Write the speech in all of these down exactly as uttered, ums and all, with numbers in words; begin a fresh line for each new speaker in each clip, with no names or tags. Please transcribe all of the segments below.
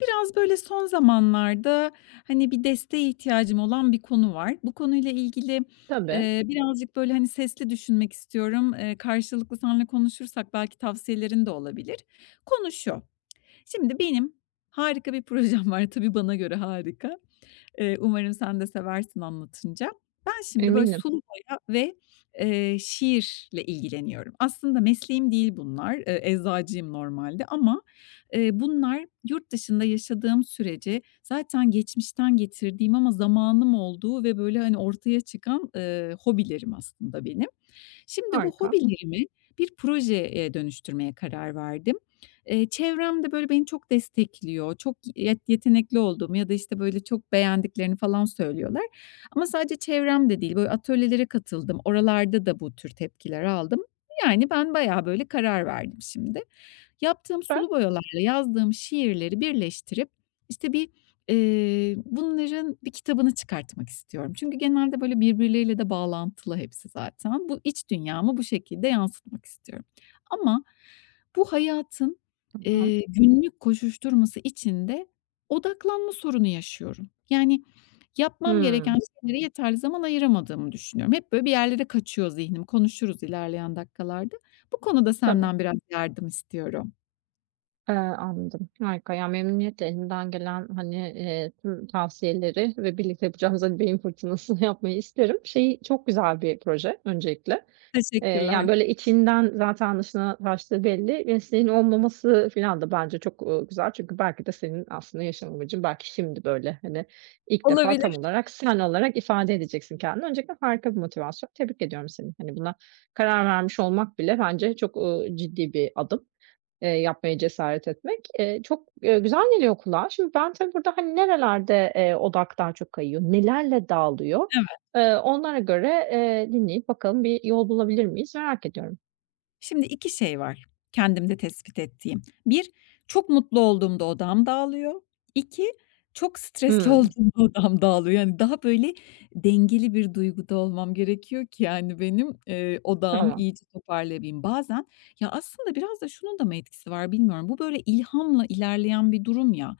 Biraz böyle son zamanlarda, hani, bir desteğe ihtiyacım olan bir konu var. Bu konuyla ilgili,
Tabii,
eee, birazcık böyle, hani, sesli düşünmek istiyorum. Eee, karşılıklı seninle konuşursak belki tavsiyelerin de olabilir. Konu şu: Şimdi benim harika bir projem var, tabii bana göre harika. Eee, umarım sen de seversin anlatınca. Ben şimdi böyle
eminim.
sulu boya ve, eee, şiirle ilgileniyorum. Aslında mesleğim değil bunlar. Eee, eczacıyım normalde ama, eee, bunlar yurt dışında yaşadığım sürece zaten geçmişten getirdiğim ama zamanım olduğu ve böyle, hani, ortaya çıkan, eee, hobilerim aslında benim. Şimdi bu
Harika,
hobilerimi bir projeye dönüştürmeye karar verdim. Eee, çevrem de böyle beni çok destekliyor. Çok yet yetenekli olduğumu ya da, işte, böyle, çok beğendiklerini falan söylüyorlar. Ama sadece çevrem de değil, böyle, atölyelere katıldım. Oralarda da bu tür tepkiler aldım. Yani ben bayağı, böyle, karar verdim şimdi. Yaptığım
süper.
sulu boyalarla yazdığım şiirleri birleştirip, işte, bir, eee, bunların bir kitabını çıkartmak istiyorum. Çünkü genelde, böyle, birbirleriyle de bağlantılı hepsi zaten. Bu iç dünyamı bu şekilde yansıtmak istiyorum. Ama bu hayatın,
Tamam.
eee, günlük koşuşturması içinde odaklanma sorunu yaşıyorum. Yani yapmam gereken
Hımm,
şeylere yeterli zaman ayıramadığımı düşünüyorum. Hep, böyle, bir yerlere kaçıyor zihnim. Konuşuruz ilerleyen dakikalarda. Bu konuda
tabii.
senden biraz yardım istiyorum.
Eee, anladım. Harika. Ya, memnuniyetle elimden gelen, hani, eee, tüm tavsiyeleri ve birlikte yapacağımız, hani, beyin fırtınasını yapmayı isterim. Şeyi çok güzel bir proje öncelikle. Eee, yani,
Teşekkürler.
böyle, içinden zaten dışına taştığı belli. Mesleğin olmaması filan da bence çok, ııı, güzel. Çünkü belki de senin aslında yaşam amacın belki şimdi, böyle, hani, ilk defa
Olabilir.
tam olarak sen olarak ifade edeceksin kendini. Öncelikle harika bir motivasyon. Tebrik ediyorum seni. Hani, buna karar vermiş olmak bile bence çok, ııı, ciddi bir adım. Eee, yapmaya cesaret etmek. Eee, çok, eee, güzel geliyor kulağa. Şimdi ben tabii burada, hani, nerelerde, eee, odak daha çok kayıyor, nelerle dağılıyor?
Evet.
Eee, onlara göre, eee, dinleyip bakalım bir yol bulabilir miyiz merak ediyorum.
Şimdi iki şey var kendimde tespit ettiğim. Bir, çok mutlu olduğumda odam dağılıyor. iki, çok stresli
Hımm,
olduğumda odam dağılıyor. Yani, daha böyle dengeli bir duyguda olmam gerekiyor ki, yani, benim, eee, odağımı
tamam.
iyice toparlayabileyim. Bazen ya, aslında biraz da şunun da mı etkisi var bilmiyorum. Bu böyle ilhamla ilerleyen bir durum ya.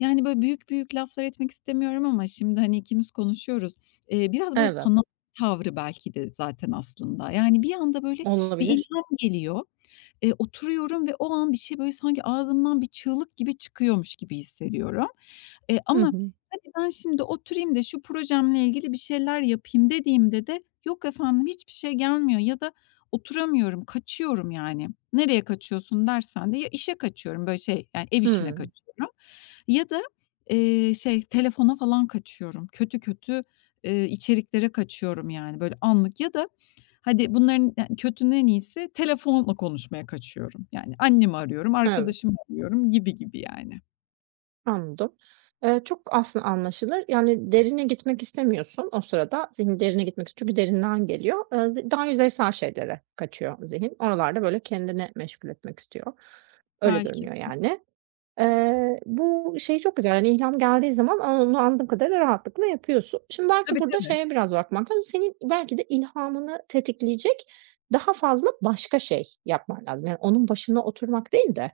Yani, böyle büyük büyük laflar etmek istemiyorum ama şimdi, hani, ikimiz konuşuyoruz. Eee, biraz böyle sanat
Evet,
tavrı belki de zaten aslında. Yani, bir anda böyle bir
olabilir.
geliyor. Eee, oturuyorum ve o an bir şey böyle sanki ağzımdan bir çığlık gibi çıkıyormuş gibi hissediyorum. Eee,
Hı
ama
hı.
hadi ben şimdi oturayım da şu projemle ilgili bir şeyler yapayım dediğimde de yok efendim hiçbir şey gelmiyor ya da oturamıyorum, kaçıyorum yani. Nereye kaçıyorsun dersen de ya işe kaçıyorum, böyle şey, yani ev işine
Hımm,
kaçıyorum ya da, eee, şey telefona falan kaçıyorum. Kötü kötü, eee, içeriklere kaçıyorum yani böyle anlık ya da hadi bunların yani kötünün en iyisi telefonla konuşmaya kaçıyorum. Yani annemi arıyorum,
evet.
arkadaşımı arıyorum gibi gibi yani.
Anladım. Eee, çok aslında anlaşılır. Yani derine gitmek istemiyorsun o sırada. Zihin derine gitmek istiyor. Çünkü derinden geliyor. Eee, z daha yüzeysel şeylere kaçıyor zihin. Oralarda, böyle, kendini meşgul etmek istiyor. Öyle
Belki
görünüyor
de.
yani. Eee, bu şey çok güzel, yani, ilham geldiği zaman onu anladığım kadarıyla rahatlıkla yapıyorsun. Şimdi belki
Tabii,
burada
tabii.
şeye biraz bakmak lazım. Senin belki de ilhamını tetikleyecek daha fazla başka şey yapman lazım. Yani, onun başına oturmak değil de,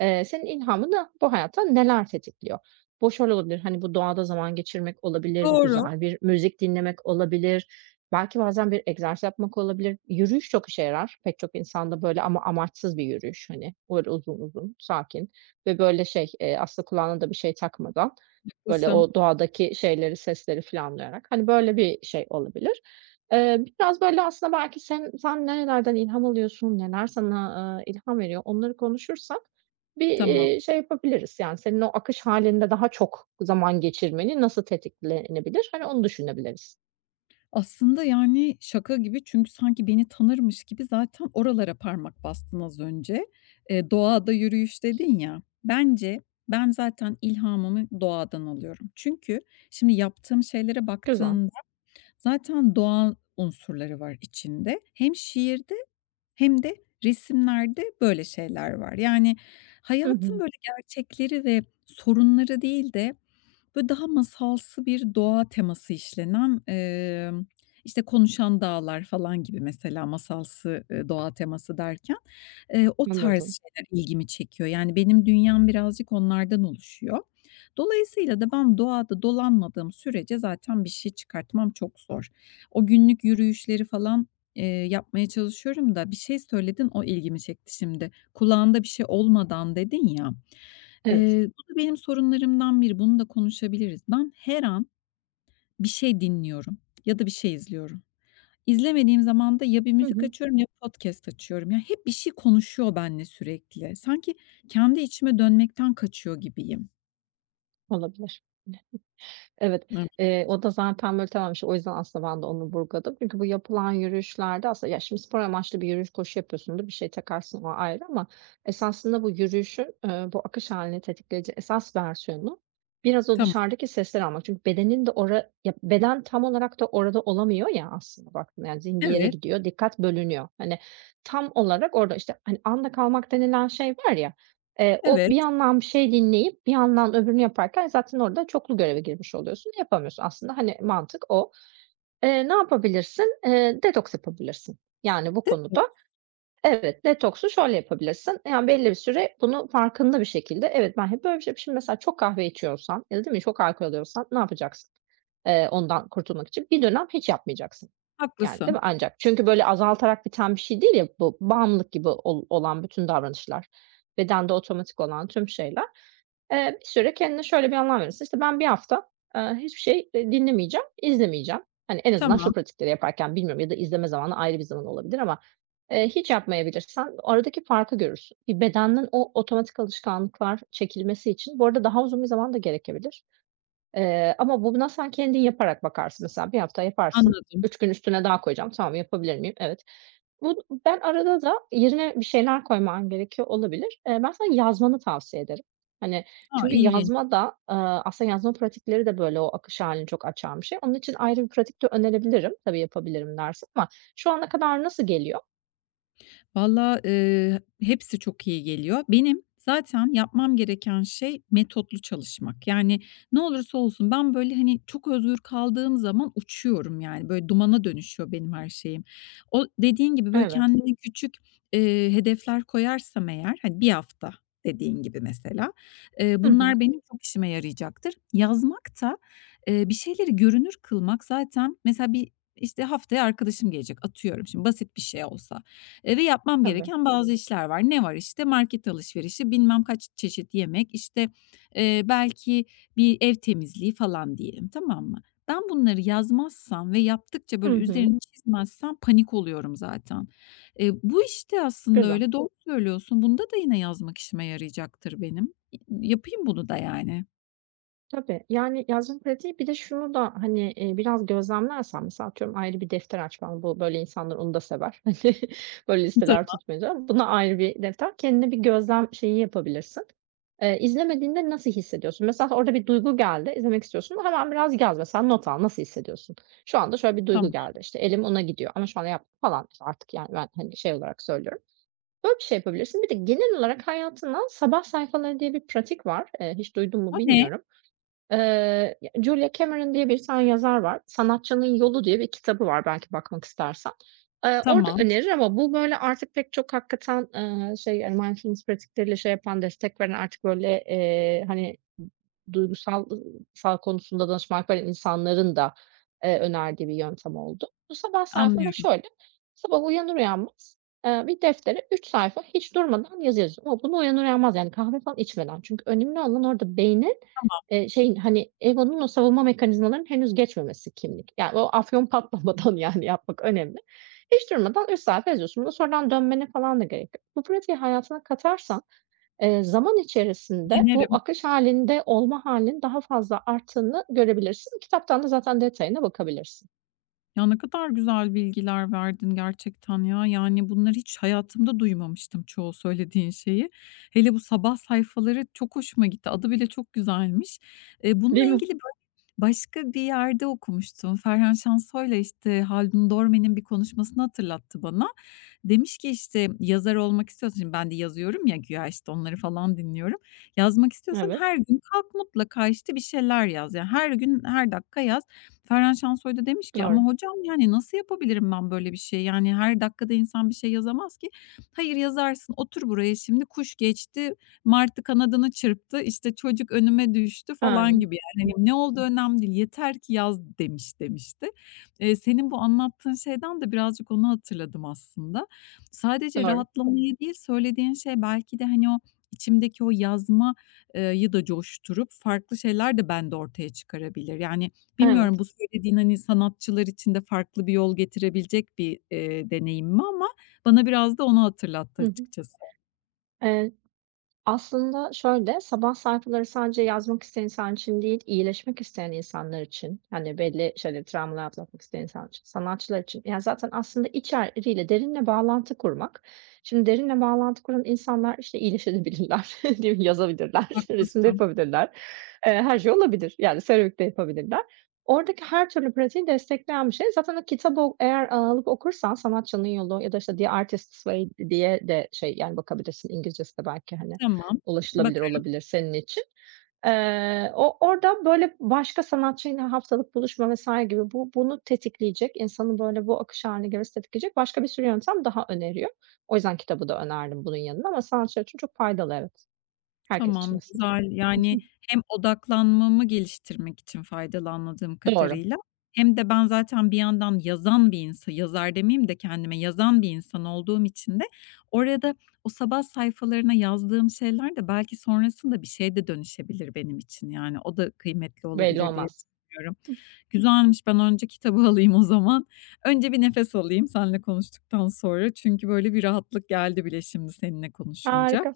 eee, senin ilhamını bu hayatta neler tetikliyor? Bu şöyle olabilir, hani, bu doğada zaman geçirmek olabilir, bu
Doğru,
güzel bir müzik dinlemek olabilir, belki bazen bir egzersiz yapmak olabilir. Yürüyüş çok işe yarar. Pek çok insanda böyle ama amaçsız bir yürüyüş, hani, böyle uzun uzun, sakin. Ve böyle şey, eee, aslında kulağına da bir şey takmadan, böyle
haklısın.
o doğadaki şeyleri, sesleri filan duyarak, hani, böyle bir şey olabilir. Eee, biraz böyle aslında belki sen sen nerelerden ilham alıyorsun, neler sana, eee, ilham veriyor onları konuşursak bir,
Tamam.
eee, şey yapabiliriz, yani, senin o akış halinde daha çok zaman geçirmeni nasıl tetiklenebilir, hani, onu düşünebiliriz.
Aslında, yani, şaka gibi çünkü sanki beni tanırmış gibi zaten oralara parmak bastın az önce. Eee, doğada yürüyüş dedin ya, bence ben zaten ilhamımı doğadan alıyorum. Çünkü şimdi yaptığım şeylere
Güzel.
baktığında zaten doğa unsurları var içinde. Hem şiirde hem de resimlerde böyle şeyler var. Yani,
Hı
hayatın
hı.
böyle gerçekleri ve sorunları değil de böyle daha masalsı bir doğa teması işlenen, emm, işte, Konuşan Dağlar falan gibi mesela masalsı, ııı, doğa teması derken, eee, o
Anladım.
tarz şeyler ilgimi çekiyor. Yani benim dünyam birazcık onlardan oluşuyor. Dolayısıyla da ben doğada dolanmadığım sürece zaten bir şey çıkartmam çok zor. O günlük yürüyüşleri falan, eee, yapmaya çalışıyorum da bir şey söyledin, o ilgimi çekti şimdi. Kulağında bir şey olmadan dedin ya.
Evet.
Eee, bu da benim sorunlarımdan biri. Bunu da konuşabiliriz. Ben her an bir şey dinliyorum ya da bir şey izliyorum. İzlemediğim zaman da ya bir
Hı
müzik
hı.
açıyorum ya podcast açıyorum. Ya hep bir şey konuşuyor benimle sürekli. Sanki kendi içime dönmekten kaçıyor gibiyim.
Olabilir. Evet,
Evet.
eee, o da zaten böyle tamam, işte, o yüzden aslında ben de onu vurguladım. Çünkü bu yapılan yürüyüşlerde aslında ya, şimdi spor amaçlı bir yürüyüş, koşu yapıyorsundur, bir şey takarsın, o ayrı ama esasında bu yürüyüşün, eee, bu akış halini tetikleyici esas versiyonu biraz o
Tamam.
dışarıdaki sesleri almak. Çünkü bedenin de orada, beden tam olarak da orada olamıyor ya aslında baktığında, yani, zihin bir yere
Evet,
gidiyor, dikkat bölünüyor. Hani, tam olarak orada, işte, hani, anda kalmak denilen şey var ya, Eee, o bir
evet.
yandan bir şey dinleyip bir yandan öbürünü yaparken zaten orada çoklu göreve girmiş oluyorsun. Yapamıyorsun aslında. Hani, mantık o. Eee, ne yapabilirsin? Eee, detoks yapabilirsin. Yani bu
Değil mi?
konuda Evet, detoksu şöyle yapabilirsin. Yani belli bir süre bunu farkında bir şekilde evet, ben hep böyle bir şey Şimdi mesela çok kahve içiyorsan ya da değil mi çok alkol alıyorsan ne yapacaksın? Eee, ondan kurtulmak için bir dönem hiç yapmayacaksın. Yani, değil
Haklısın.
mi? Ancak çünkü böyle azaltarak biten bir şey değil ya bu bağımlılık gibi ol olan bütün davranışlar, bedende otomatik olan tüm şeyler. Eee, bir süre kendine şöyle bir anlam verirsin. İşte, ben bir hafta, eee, hiçbir şey, eee, dinlemeyeceğim, izlemeyeceğim. Hani, en azından
Tamam,
şu pratikleri yaparken bilmiyorum ya da izleme zamanı ayrı bir zaman olabilir ama, eee, hiç yapmayabilirsen aradaki farkı görürsün. Bir bedenden o otomatik alışkanlıklar çekilmesi için bu arada daha uzun bir zaman da gerekebilir. Eee, ama buna sen kendin yaparak bakarsın. Mesela bir hafta yaparsın,
anladım.
üç gün üstüne daha koyacağım. Tamam, yapabilir miyim? Evet. Bu ben arada da yerine bir şeyler koyman gerekiyor olabilir. Eee, ben sana yazmanı tavsiye ederim. Hani,
A,
çünkü
ilginç.
yazma da, aaa, aslında yazma pratikleri de böyle o akış hâlini çok açan bir şey. Onun için ayrı bir pratik de önerebilirim, tabii yapabilirim dersen ama şu ana kadar nasıl geliyor?
Valla, eee, hepsi çok iyi geliyor. Benim zaten yapmam gereken şey metotlu çalışmak. Yani ne olursa olsun ben, böyle, hani, çok özgür kaldığım zaman uçuyorum yani. Böyle dumana dönüşüyor benim her şeyim. O dediğin gibi, böyle,
Evet.
kendime küçük, eee, hedefler koyarsam eğer, hani, bir hafta dediğin gibi mesela, eee,
Hı hı.
bunlar benim çok işime yarayacaktır. Yazmak da, eee, bir şeyleri görünür kılmak zaten mesela bir, işte, haftaya arkadaşım gelecek, atıyorum şimdi basit bir şey olsa. Eee, ve yapmam
Tabii.
gereken bazı işler var. Ne var işte? Market alışverişi, bilmem kaç çeşit yemek, işte, eee, belki bir ev temizliği falan diyelim, tamam mı? Ben bunları yazmazsam ve yaptıkça
Hı
böyle
hı.
üzerini çizmezsem panik oluyorum zaten. Eee, bu işte aslında
Güzel.
öyle. Doğru söylüyorsun. Bunda da yine yazmak işime yarayacaktır benim. Yapayım bunu da yani.
Tabii, yani yazım pratiği bir de şunu da, hani, eee, biraz gözlemlersen mesela atıyorum ayrı bir defter açman, bu böyle insanlar onu da sever. Hani, böyle listeler
Tamam.
tutmaca. Buna ayrı bir defter, kendine bir gözlem şeyi yapabilirsin. Eee, izlemediğinde nasıl hissediyorsun? Mesela orada bir duygu geldi, izlemek istiyorsun. Hemen biraz yaz mesela, not al, nasıl hissediyorsun? Şu anda şöyle bir duygu
Tamam.
geldi, işte, elim ona gidiyor ama şu anda yap falan İşte artık yani ben, hani, şey olarak söylüyorum. Böyle bir şey yapabilirsin. Bir de genel olarak hayatından sabah sayfaları diye bir pratik var. Eee, hiç duydun
O
mu
ne?
bilmiyorum. Eee, ya, Julia Cameron diye bir tane yazar var. "Sanatçının Yolu" diye bir kitabı var belki bakmak istersen. Eee, orada
Tamam.
önerir ama bu, böyle, artık pek çok hakikaten, eee, şey, yani, mindfulness pratikleriyle şey yapan, destek veren artık, böyle, eee, hani, duygusal sağlık konusunda danışmanlık veren insanların da, eee, önerdiği bir yöntem oldu. Bu sabah sayfada
Anlıyorum.
şöyle, sabah uyanır uyanmaz, eee, bir deftere üç sayfa hiç durmadan yazı ama bunu uyanır uyanmaz, yani, kahve falan içmeden. Çünkü önemli olan orada beyni. Eee, şeyin, hani, egonun o savunma mekanizmalarının henüz geçmemesi kimlik. Yani o afyon patlamadan, yani, yapmak önemli. Hiç durmadan üç sayfa yazıyorsun. Buna sonradan dönmene falan da gerek yok. Bu pratiği hayatına katarsan, eee, zaman içerisinde bu
Denerim.
akış hâlinde olma hâlinin daha fazla arttığını görebilirsin. Kitaptan da zaten detayına bakabilirsin.
Ya, ne kadar güzel bilgiler verdin gerçekten ya. Yani, bunları hiç hayatımda duymamıştım çoğu söylediğin şeyi. Hele bu sabah sayfaları çok hoşuma gitti. Adı bile çok güzelmiş. Eee, bununla
Değil mi?
ilgili böyle başka bir yerde okumuştum. Ferhan Şansoy'la işte, Haldun Dorme'nin bir konuşmasını hatırlattı bana. Demiş ki, işte, yazar olmak istiyorsan, şimdi ben de yazıyorum ya güya, işte, onları falan dinliyorum. Yazmak istiyorsan
Evet,
her gün kalk mutlaka, işte, bir şeyler yaz. Yani, her gün her dakika yaz. Ferhan Şansoy da demiş ki, "Ama
doğru.
hocam, yani, nasıl yapabilirim ben böyle bir şey? Yani, her dakikada insan bir şey yazamaz ki." "Hayır, yazarsın. Otur buraya şimdi, kuş geçti, martı kanadını çırptı, işte, çocuk önüme düştü." falan
Aynen,
gibi. Yani, hani, ne oldu önemli değil, yeter ki yaz demiş, demişti. Eee, senin bu anlattığın şeyden de birazcık onu hatırladım aslında. Sadece
doğru.
rahatlamayı değil, söylediğin şey belki de, hani, o içimdeki o yazma eee, da coşturup farklı şeyler de bende ortaya çıkarabilir. Yani, bilmiyorum
Evet.
bu söylediğin, hani, sanatçılar için de farklı bir yol getirebilecek bir, eee, deneyim mi ama bana biraz da onu hatırlattı
Hı hı.
açıkçası.
Eee Aslında şöyle, sabah sayfaları sadece yazmak isteyen insan için değil, iyileşmek isteyen insanlar için, hani belli şöyle travmalar atlatmak isteyen insan için, sanatçılar için. Yani zaten aslında içeriğiyle derinle bağlantı kurmak. Şimdi derinle bağlantı kuran insanlar işte iyileşebilirler, değil mi? Yazabilirler, resim de
Haklısın.
yapabilirler. Eee, her şey olabilir. Yani seramik de yapabilirler. Oradaki her türlü pratiği destekleyen bir şey. Zaten o kitabı o- eğer alıp okursan Sanatçının Yolu ya da işte The Artist's Way diye de şey yani bakabilirsin İngilizcesi de belki hani
Tamam.
Ulaşılabilir
Bakar.
olabilir senin için. Eee, o orada, böyle, başka sanatçıyla haftalık buluşma vesaire gibi bu bunu tetikleyecek, insanı böyle, bu akış haline girmesi tetikleyecek başka bir sürü yöntem daha öneriyor. O yüzden kitabı da önerdim bunun yanına ama sanatçılar için çok faydalı evet. Herkes için
Tamam,
aslında.
güzel.
Hı
Yani
hı.
hem odaklanmamı geliştirmek için faydalı anladığım
Doğru.
kadarıyla hem de ben zaten bir yandan yazan bir insan, yazar demeyeyim de kendime, yazan bir insan olduğum için de orada o sabah sayfalarına yazdığım şeyler de belki sonrasında bir şeye de dönüşebilir benim için. Yani o da kıymetli
Belli
olabilir diye
olmaz.
düşünüyorum. Güzelmiş. Ben önce kitabı alayım o zaman. Önce bir nefes alayım seninle konuştuktan sonra. Çünkü böyle bir rahatlık geldi bile şimdi seninle konuşunca.
Harika.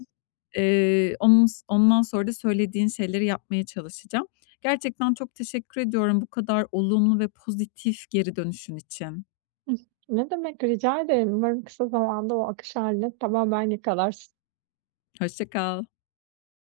Eee, onun ondan sonra da söylediğin şeyleri yapmaya çalışacağım. Gerçekten çok teşekkür ediyorum bu kadar olumlu ve pozitif geri dönüşün için.
Hıh. Ne demek, rica ederim. Umarım kısa zamanda o akış haline tamamen yakalarsın.
Hoşça kal.